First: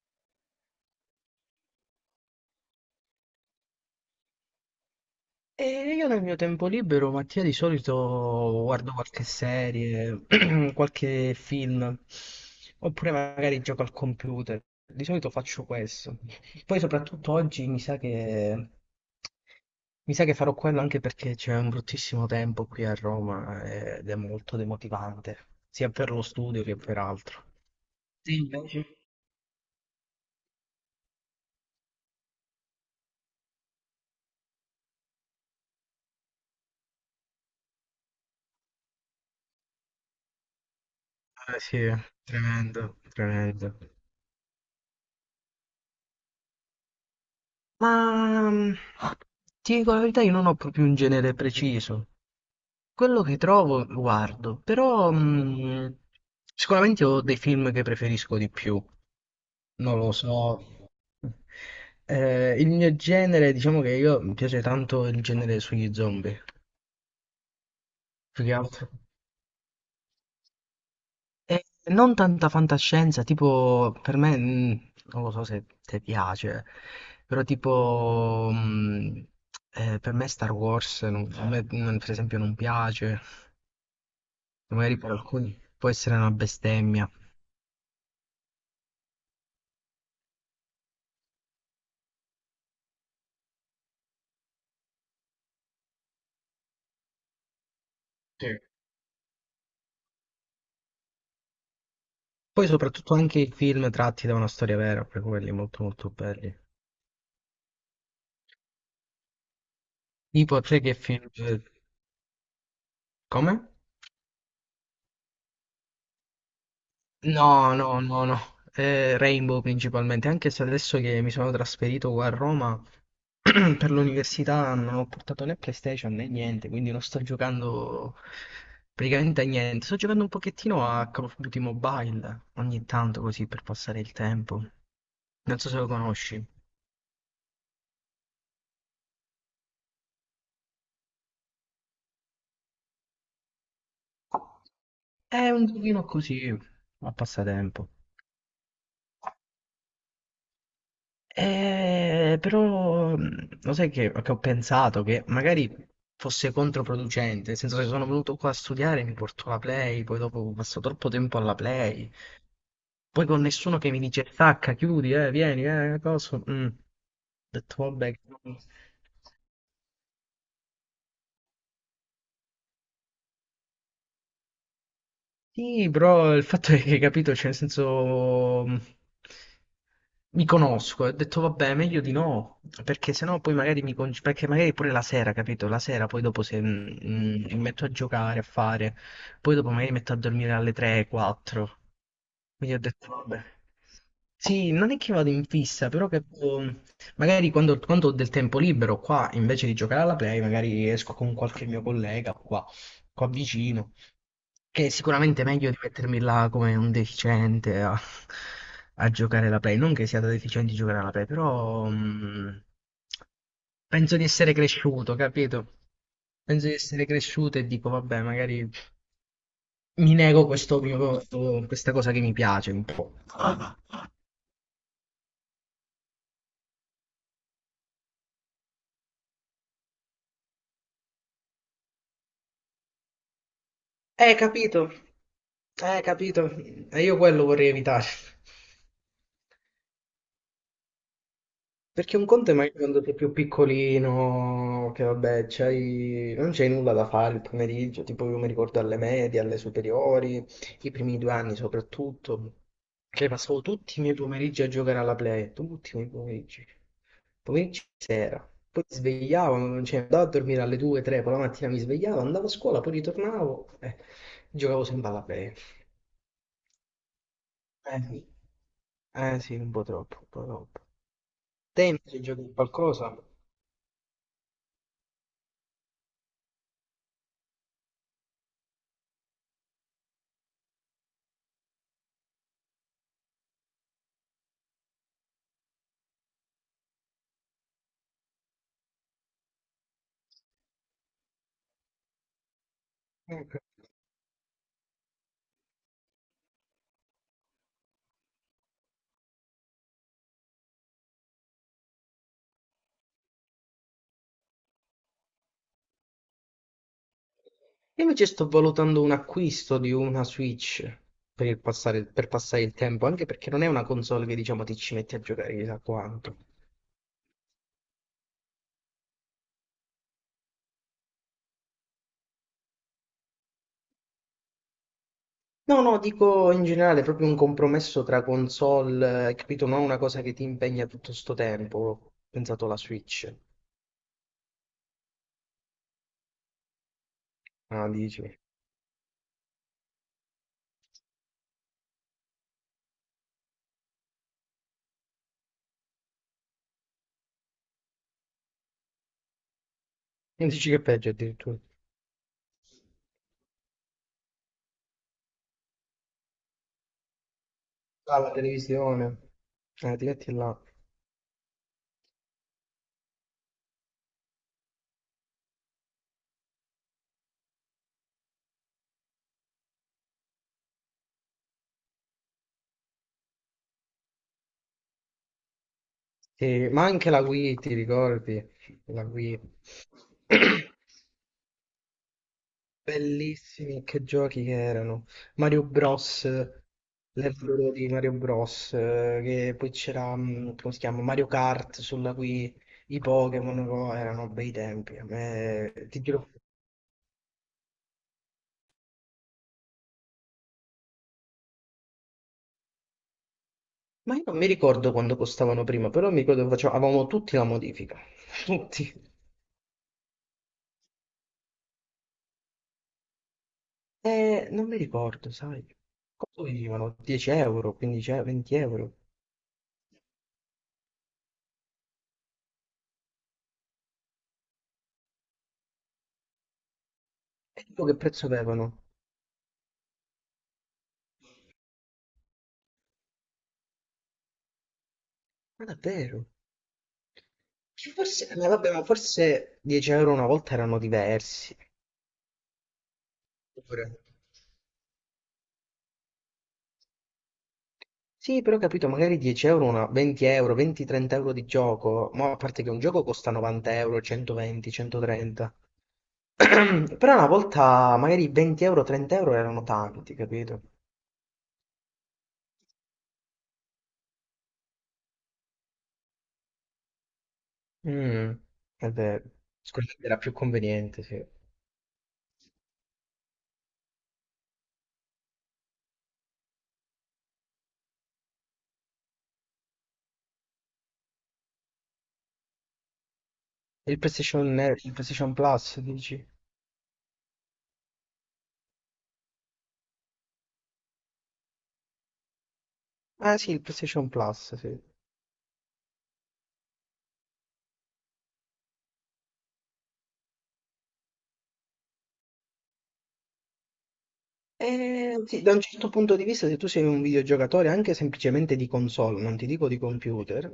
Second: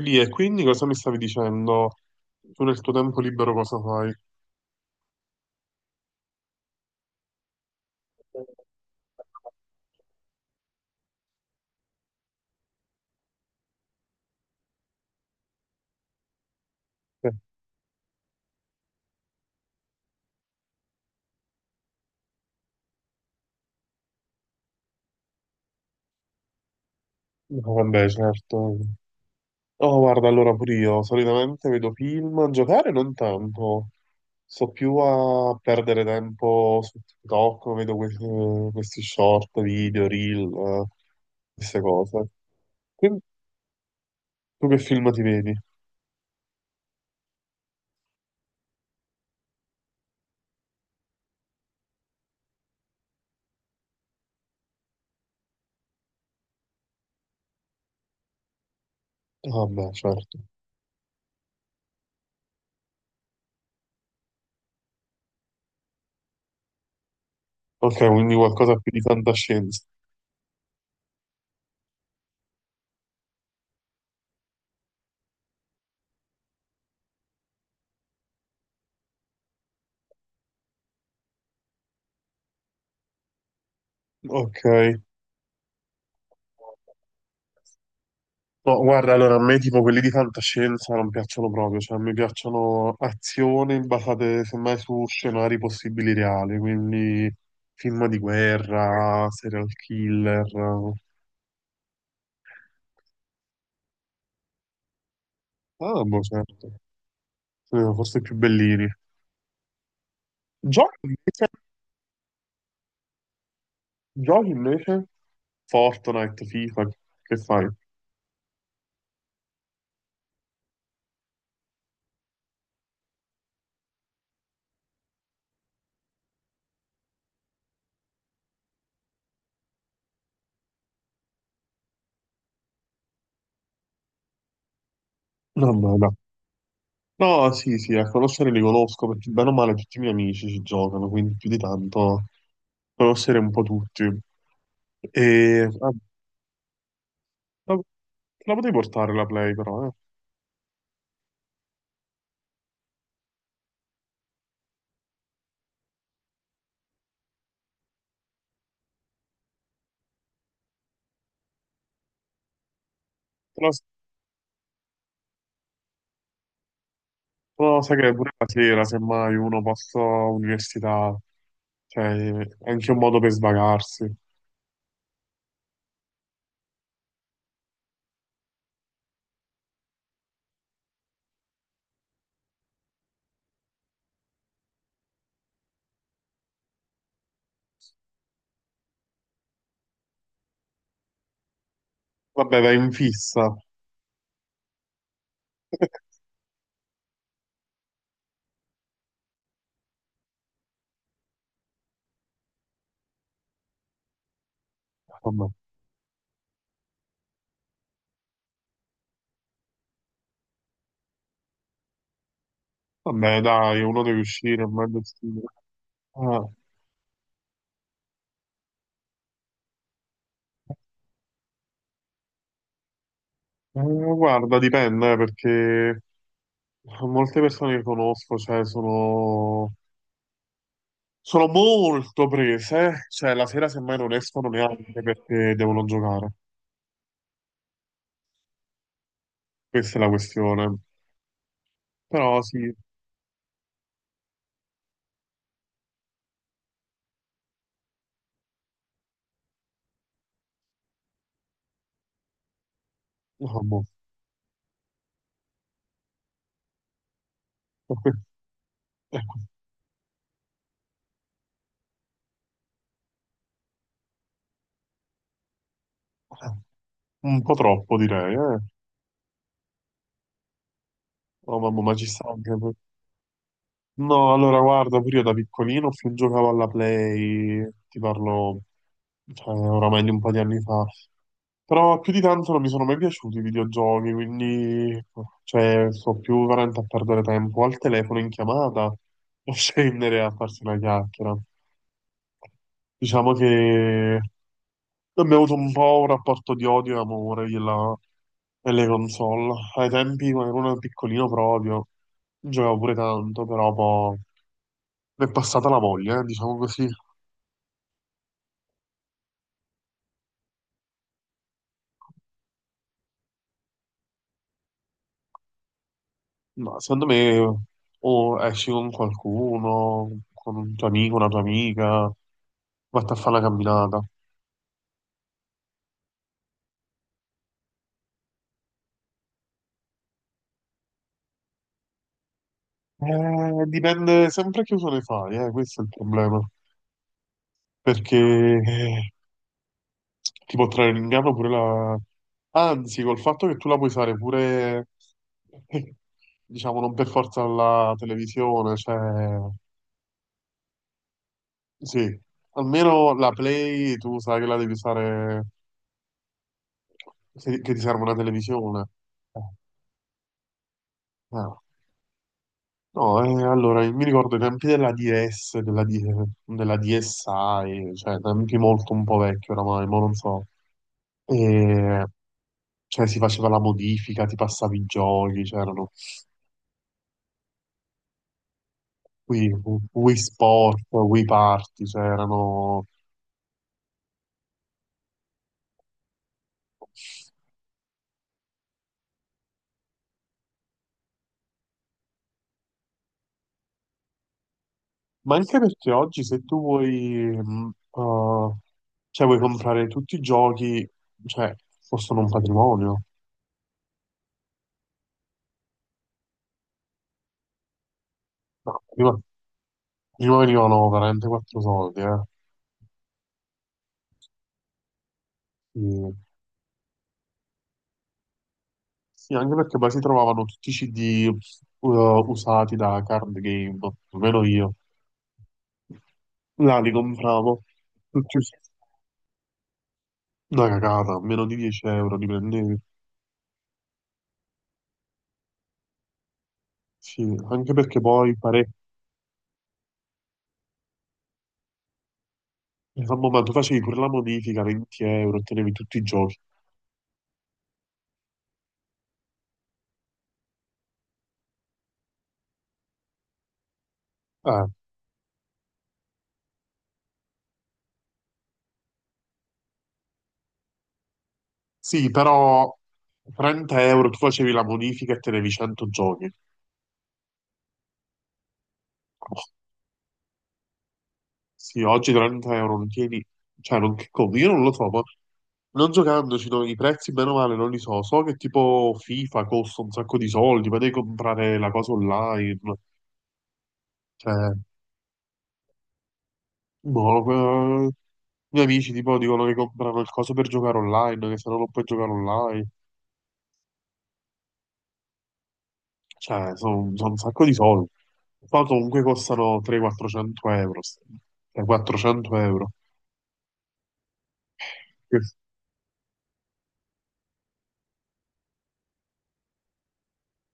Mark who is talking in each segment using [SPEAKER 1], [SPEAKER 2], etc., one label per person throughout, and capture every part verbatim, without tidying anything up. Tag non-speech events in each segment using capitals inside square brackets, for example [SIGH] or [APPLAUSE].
[SPEAKER 1] Lì e quindi cosa mi stavi dicendo? Tu nel tuo tempo libero cosa fai?
[SPEAKER 2] E io nel mio tempo libero, Mattia, di solito guardo qualche serie, [CLEARS THROAT] qualche film, oppure magari gioco al computer. Di solito faccio questo. Poi
[SPEAKER 1] Eh.
[SPEAKER 2] soprattutto oggi mi sa che, mi sa che farò quello anche perché c'è un bruttissimo tempo qui a Roma eh, ed è molto demotivante, sia per lo studio che per altro.
[SPEAKER 1] No, vabbè,
[SPEAKER 2] Sì,
[SPEAKER 1] certo.
[SPEAKER 2] invece?
[SPEAKER 1] Oh, guarda, allora pure io solitamente vedo film, giocare non tanto. Sto più a perdere tempo su TikTok, vedo questi, questi short, video, reel, eh,
[SPEAKER 2] Eh sì,
[SPEAKER 1] queste cose.
[SPEAKER 2] tremendo,
[SPEAKER 1] Quindi,
[SPEAKER 2] tremendo.
[SPEAKER 1] tu che film ti vedi?
[SPEAKER 2] Ma, mhmm, ti dico la verità, io non ho proprio un genere preciso. Quello che trovo lo guardo, però, mhmm, sicuramente ho dei film che preferisco di più,
[SPEAKER 1] Ah, vabbè,
[SPEAKER 2] non lo
[SPEAKER 1] certo.
[SPEAKER 2] so. Eh, il mio genere, diciamo che io mi piace tanto il genere sugli zombie,
[SPEAKER 1] Ok, quindi
[SPEAKER 2] più che
[SPEAKER 1] qualcosa più
[SPEAKER 2] altro.
[SPEAKER 1] di fantascienza.
[SPEAKER 2] Eh, Non tanta fantascienza, tipo per me, mh, non lo so se ti piace, però tipo mh, eh, per me Star Wars, non- a me, non- per esempio, non piace,
[SPEAKER 1] Ok.
[SPEAKER 2] magari per alcuni può essere una bestemmia.
[SPEAKER 1] No, guarda, allora a me tipo quelli di fantascienza non piacciono proprio, cioè mi piacciono azioni basate semmai su scenari possibili reali, quindi film di
[SPEAKER 2] Sì.
[SPEAKER 1] guerra, serial killer.
[SPEAKER 2] Poi soprattutto anche i film tratti da una storia vera, per quelli molto
[SPEAKER 1] Ah,
[SPEAKER 2] molto
[SPEAKER 1] boh,
[SPEAKER 2] belli.
[SPEAKER 1] certo. Sì, forse più bellini.
[SPEAKER 2] Tipo, a te che
[SPEAKER 1] Giochi
[SPEAKER 2] film?
[SPEAKER 1] invece,
[SPEAKER 2] eh, Come?
[SPEAKER 1] giochi invece, Fortnite, FIFA, che fai?
[SPEAKER 2] No, no, no, no. Eh, Rainbow principalmente, anche se adesso che mi sono trasferito qua a Roma [CLEARS THROAT] per l'università non ho portato né PlayStation né niente, quindi non sto giocando praticamente a niente. Sto giocando un pochettino a Call of Duty Mobile ogni tanto così per passare il tempo. Non so
[SPEAKER 1] No,
[SPEAKER 2] se lo
[SPEAKER 1] no, no.
[SPEAKER 2] conosci.
[SPEAKER 1] No, sì, sì, a conoscere li conosco perché bene o male tutti i miei amici ci giocano, quindi più di tanto conoscere un po' tutti.
[SPEAKER 2] È un
[SPEAKER 1] E, vabbè,
[SPEAKER 2] giochino così, a
[SPEAKER 1] La,
[SPEAKER 2] passatempo.
[SPEAKER 1] te la potevi portare la Play però, eh.
[SPEAKER 2] Eh, però mh, lo sai che, che ho pensato che magari fosse controproducente, nel senso che sono venuto qua a studiare, mi porto la Play, poi dopo passo troppo tempo alla Play, poi con
[SPEAKER 1] Però,
[SPEAKER 2] nessuno che mi dice stacca, chiudi, eh, vieni, eh, cosa. mm. Ho
[SPEAKER 1] però
[SPEAKER 2] detto
[SPEAKER 1] sai che
[SPEAKER 2] vabbè.
[SPEAKER 1] pure la sera, semmai uno posso università, cioè è anche un modo per svagarsi.
[SPEAKER 2] Sì, però il fatto è che, capito, cioè, nel senso, mh, mi conosco, e ho detto, vabbè, meglio di no, perché sennò poi magari mi, con- perché magari pure la sera, capito, la sera poi dopo se mh, mh, mi metto a giocare, a fare, poi dopo magari mi metto a dormire alle tre, quattro,
[SPEAKER 1] Vabbè,
[SPEAKER 2] quindi
[SPEAKER 1] vai
[SPEAKER 2] ho
[SPEAKER 1] in
[SPEAKER 2] detto, vabbè.
[SPEAKER 1] fissa.
[SPEAKER 2] Sì, non è che vado in fissa, però che, um, magari quando, quando ho del tempo libero qua, invece di giocare alla play, magari esco con qualche mio collega qua, qua vicino. Che è sicuramente
[SPEAKER 1] Vabbè,
[SPEAKER 2] meglio di mettermi là come un deficiente a, a giocare alla Play. Non che sia da deficienti giocare alla Play, però mh,
[SPEAKER 1] Vabbè, dai, uno
[SPEAKER 2] penso
[SPEAKER 1] deve
[SPEAKER 2] di essere
[SPEAKER 1] uscire, è meglio
[SPEAKER 2] cresciuto,
[SPEAKER 1] uscire.
[SPEAKER 2] capito?
[SPEAKER 1] Ah,
[SPEAKER 2] Penso di essere cresciuto e dico, vabbè, magari mi nego questo mio, questo- questa cosa che mi piace un po'.
[SPEAKER 1] eh, guarda, dipende, eh, perché molte persone che conosco, cioè, sono, sono molto prese, eh. Cioè la sera semmai non
[SPEAKER 2] Eh,
[SPEAKER 1] escono
[SPEAKER 2] capito.
[SPEAKER 1] neanche perché devono
[SPEAKER 2] Eh,
[SPEAKER 1] giocare.
[SPEAKER 2] capito. E io quello vorrei evitare.
[SPEAKER 1] Questa è la questione.
[SPEAKER 2] Perché un
[SPEAKER 1] Però
[SPEAKER 2] conto è
[SPEAKER 1] sì,
[SPEAKER 2] magari quando sei più piccolino, che vabbè, c'hai- non c'hai nulla da fare il pomeriggio, tipo io mi ricordo alle medie, alle superiori, i primi due anni soprattutto, che
[SPEAKER 1] no,
[SPEAKER 2] passavo
[SPEAKER 1] boh.
[SPEAKER 2] tutti i miei pomeriggi a giocare alla Play, tutti i miei pomeriggi, pomeriggi di sera, poi mi svegliavo, cioè andavo a dormire alle due, tre, poi la mattina mi svegliavo, andavo a scuola, poi ritornavo, e giocavo sempre alla Play.
[SPEAKER 1] [LAUGHS] Un po' troppo
[SPEAKER 2] Eh sì,
[SPEAKER 1] direi, eh.
[SPEAKER 2] eh sì, un po' troppo, un po' troppo.
[SPEAKER 1] Oh mamma,
[SPEAKER 2] Te
[SPEAKER 1] ma ci
[SPEAKER 2] invece
[SPEAKER 1] sta
[SPEAKER 2] giochi a
[SPEAKER 1] anche... per-
[SPEAKER 2] qualcosa?
[SPEAKER 1] No, allora guarda, pure io da piccolino più giocavo alla Play, ti parlo, cioè, oramai di un po' di anni fa. Però più di tanto non mi sono mai piaciuti i videogiochi, quindi cioè, sto più veramente a perdere tempo al telefono in chiamata o [LAUGHS] scendere a farsi una chiacchiera. Diciamo
[SPEAKER 2] Eh,
[SPEAKER 1] che abbiamo avuto un po' un rapporto di odio e amore della- delle console. Ai tempi, quando ero uno piccolino proprio, giocavo pure tanto, però poi mi è passata la voglia, eh, diciamo così.
[SPEAKER 2] Io invece sto valutando un acquisto di una Switch per il passare, per passare il tempo, anche perché non è una console che diciamo ti ci metti a giocare chissà quanto.
[SPEAKER 1] Ma secondo me o esci con qualcuno, con un tuo amico, una tua amica, vatti a fare una camminata.
[SPEAKER 2] No, no, dico in generale, proprio un compromesso tra console, eh, capito? Non una cosa che ti impegna tutto sto tempo. Ho pensato alla Switch.
[SPEAKER 1] Eh, dipende sempre che uso ne fai, eh, questo è il problema.
[SPEAKER 2] Ah,
[SPEAKER 1] Perché
[SPEAKER 2] dici. E
[SPEAKER 1] eh, ti può trarre in inganno pure la, Anzi, col fatto che tu la puoi usare pure, [LAUGHS] diciamo, non per forza la televisione, cioè,
[SPEAKER 2] dici che è peggio addirittura.
[SPEAKER 1] sì, almeno la Play tu sai che la devi usare, se- che ti serve una
[SPEAKER 2] Ah, la
[SPEAKER 1] televisione.
[SPEAKER 2] televisione.
[SPEAKER 1] Eh,
[SPEAKER 2] Eh, ti metti là.
[SPEAKER 1] eh. No, eh, allora, mi ricordo i tempi della D S, della, D- della D S i, cioè, tempi molto un po' vecchi oramai, ma non so. E, cioè, si faceva la modifica, ti passavi i giochi, c'erano.
[SPEAKER 2] Sì, ma anche la Wii, ti ricordi? La Wii.
[SPEAKER 1] Wii. Wii
[SPEAKER 2] [CLEARS THROAT]
[SPEAKER 1] Sport,
[SPEAKER 2] [COUGHS]
[SPEAKER 1] Wii Party, cioè erano.
[SPEAKER 2] Bellissimi, che giochi che erano. Mario Bros, l'euro di Mario Bros, eh, che poi c'era, mh, come si chiama, Mario Kart sulla Wii, i Pokémon, oh, erano bei tempi. A
[SPEAKER 1] Ma anche
[SPEAKER 2] me,
[SPEAKER 1] perché
[SPEAKER 2] ti
[SPEAKER 1] oggi
[SPEAKER 2] giuro,
[SPEAKER 1] se tu vuoi, mh, eh, cioè vuoi comprare tutti i giochi, cioè costano un patrimonio.
[SPEAKER 2] ma io non mi ricordo quando costavano prima, però mi ricordo che facevamo- avevamo tutti la modifica, [LAUGHS]
[SPEAKER 1] No,
[SPEAKER 2] tutti.
[SPEAKER 1] prima, prima venivano veramente quattro soldi, eh.
[SPEAKER 2] E non mi ricordo, sai,
[SPEAKER 1] Sì.
[SPEAKER 2] quanto venivano? dieci euro, quindici euro, venti euro.
[SPEAKER 1] Sì, anche perché poi si trovavano tutti i C D eh, usati da card game, almeno io. Là li compravo.
[SPEAKER 2] E dico che prezzo
[SPEAKER 1] Tutti us-
[SPEAKER 2] avevano?
[SPEAKER 1] Una cagata, meno di dieci euro li prendevi.
[SPEAKER 2] Ma davvero?
[SPEAKER 1] Sì, anche
[SPEAKER 2] Che
[SPEAKER 1] perché
[SPEAKER 2] forse,
[SPEAKER 1] poi
[SPEAKER 2] ma
[SPEAKER 1] pare.
[SPEAKER 2] vabbè, ma forse dieci euro una volta erano diversi.
[SPEAKER 1] A momento facevi pure
[SPEAKER 2] Oppure-
[SPEAKER 1] la modifica, venti euro, ottenevi tutti i giochi.
[SPEAKER 2] Sì, però ho capito, magari dieci euro, una, venti euro, venti-trenta euro di gioco. Ma a parte che un gioco costa novanta euro,
[SPEAKER 1] Eh,
[SPEAKER 2] centoventi, centotrenta. [CLEARS THROAT] Però una volta magari venti euro, trenta euro erano tanti, capito?
[SPEAKER 1] sì, però trenta euro tu facevi la modifica e tenevi cento giochi.
[SPEAKER 2] Mm, è vero.
[SPEAKER 1] Oh,
[SPEAKER 2] Sicuramente era più conveniente, sì.
[SPEAKER 1] sì, oggi trenta euro non tieni. Cioè, non che conto, io non lo so, ma non giocandoci no, i prezzi, bene o male, non li so. So che tipo FIFA costa un sacco di soldi, ma devi comprare la cosa online.
[SPEAKER 2] Il PlayStation,
[SPEAKER 1] Cioè,
[SPEAKER 2] eh, il PlayStation Plus, dici?
[SPEAKER 1] boh, eh, i miei amici tipo dicono che comprano il coso per giocare online, che se no non puoi giocare online.
[SPEAKER 2] Ah sì, il PlayStation Plus, sì.
[SPEAKER 1] Cioè, sono un sacco di soldi. Poi comunque costano trecento-quattrocento euro. st- cioè, quattrocento euro.
[SPEAKER 2] Eh,
[SPEAKER 1] Che-
[SPEAKER 2] sì, da un certo punto di vista, se tu sei un videogiocatore anche semplicemente di console, non ti dico di computer,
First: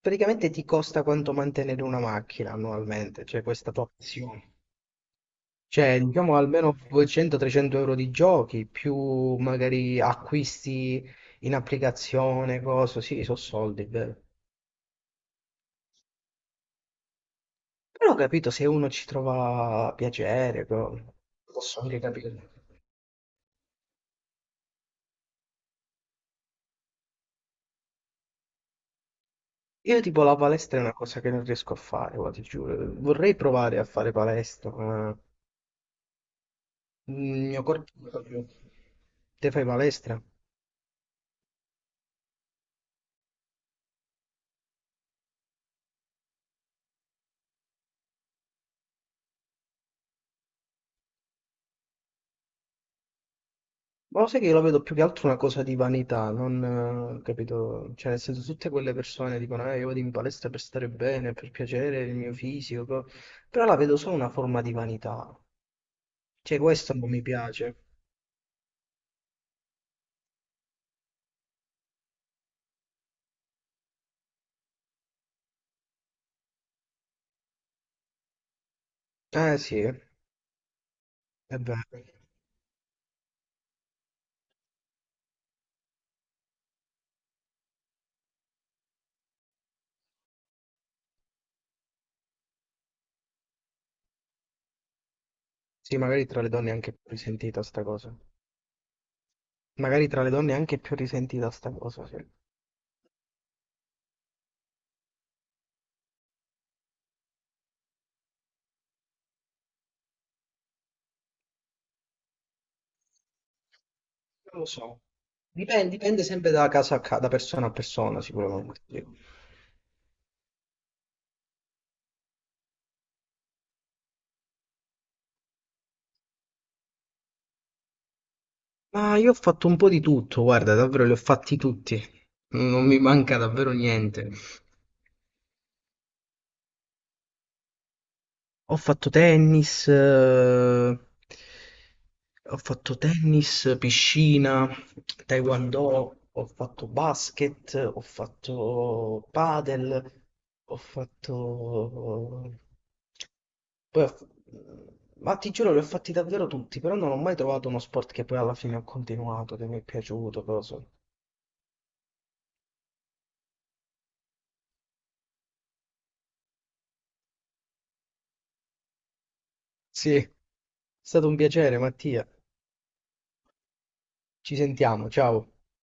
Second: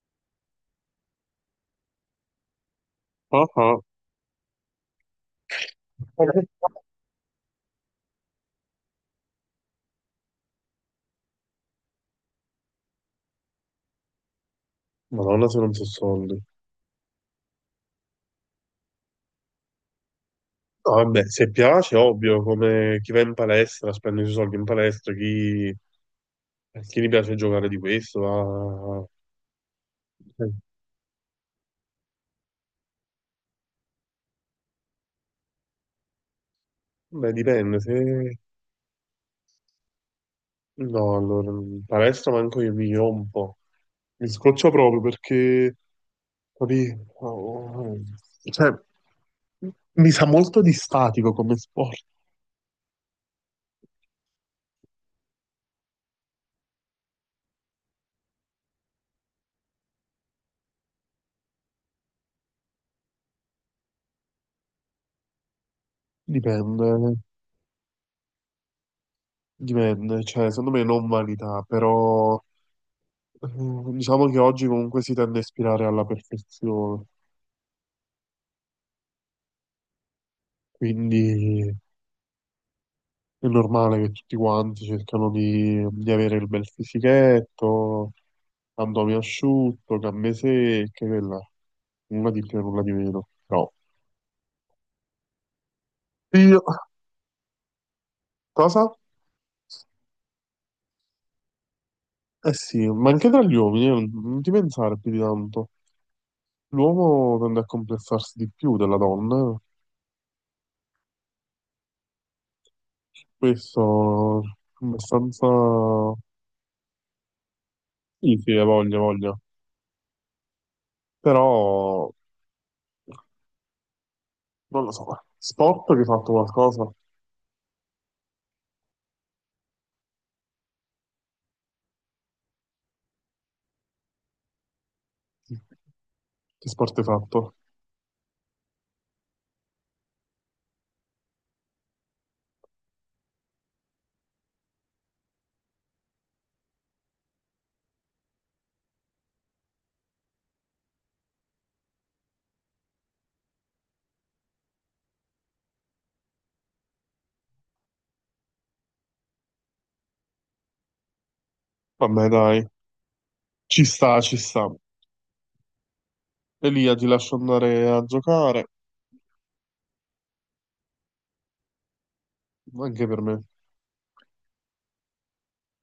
[SPEAKER 2] praticamente ti costa quanto mantenere una macchina annualmente, cioè
[SPEAKER 1] Ah,
[SPEAKER 2] questa
[SPEAKER 1] ah.
[SPEAKER 2] tua passione. Cioè, diciamo almeno duecento-trecento euro di giochi, più magari acquisti in applicazione, cose, sì, sono soldi, è vero.
[SPEAKER 1] Madonna, se non so soldi.
[SPEAKER 2] Però ho capito, se uno ci trova piacere,
[SPEAKER 1] No,
[SPEAKER 2] co-
[SPEAKER 1] vabbè, se
[SPEAKER 2] posso
[SPEAKER 1] piace,
[SPEAKER 2] anche
[SPEAKER 1] ovvio,
[SPEAKER 2] capire.
[SPEAKER 1] come chi va in palestra spende i suoi soldi in palestra, chi, chi gli piace giocare di questo, va.
[SPEAKER 2] Io tipo la
[SPEAKER 1] Eh,
[SPEAKER 2] palestra è una cosa che non riesco a fare, guarda, ti giuro. Vorrei provare a fare palestra, ma il
[SPEAKER 1] beh,
[SPEAKER 2] mio
[SPEAKER 1] dipende,
[SPEAKER 2] corpo
[SPEAKER 1] se.
[SPEAKER 2] non fa più. Te fai palestra?
[SPEAKER 1] No, allora, in palestra manco io mi rompo. Mi scoccio proprio perché, capì? Oh, cioè, mi sa molto di statico come sport.
[SPEAKER 2] Ma lo sai che io la vedo più che altro una cosa di vanità, non eh, capito? Cioè, nel senso, tutte quelle persone dicono, eh, io vado in palestra per stare bene, per piacere il mio fisico, co-". però la vedo solo una forma di vanità. Cioè,
[SPEAKER 1] Dipende,
[SPEAKER 2] questo non mi piace.
[SPEAKER 1] dipende. Cioè, secondo me non vanità, però eh, diciamo che oggi comunque si tende a ispirare alla perfezione.
[SPEAKER 2] Eh sì, è
[SPEAKER 1] Quindi
[SPEAKER 2] vero.
[SPEAKER 1] è normale che tutti quanti cercano di, di avere il bel fisichetto, abdomen asciutto, gambe secche, quella. Nulla di più, nulla di meno. Però
[SPEAKER 2] Sì, magari tra le
[SPEAKER 1] io,
[SPEAKER 2] donne è anche più risentita sta cosa.
[SPEAKER 1] cosa?
[SPEAKER 2] Magari tra le donne è anche più risentita sta cosa, sì.
[SPEAKER 1] Eh sì, ma anche tra gli uomini, eh, non ti pensare più di tanto. L'uomo tende a complessarsi di più della donna, eh. Questo
[SPEAKER 2] Non lo
[SPEAKER 1] è
[SPEAKER 2] so, dipende,
[SPEAKER 1] abbastanza.
[SPEAKER 2] dipende sempre da casa a casa, da persona a persona
[SPEAKER 1] Sì, sì, ha
[SPEAKER 2] sicuramente.
[SPEAKER 1] voglia,
[SPEAKER 2] Sì.
[SPEAKER 1] ha voglia. Però, non lo so, sport che hai fatto qualcosa?
[SPEAKER 2] Ma io ho fatto un po' di tutto, guarda, davvero li ho fatti tutti. Non mi manca davvero niente.
[SPEAKER 1] Che sport hai fatto?
[SPEAKER 2] Ho fatto tennis, eh, ho fatto tennis, piscina, taekwondo, ho fatto basket, ho fatto padel, ho fatto... Poi ho f- Ma ti giuro, li ho fatti davvero tutti, però non ho mai trovato uno sport che poi alla fine ho continuato, che mi è piaciuto, cosa.
[SPEAKER 1] Vabbè, dai. Ci sta, ci sta. Elia, ti lascio andare a giocare,
[SPEAKER 2] Sì, è stato un piacere, Mattia.
[SPEAKER 1] anche per me.
[SPEAKER 2] Ci sentiamo, ciao.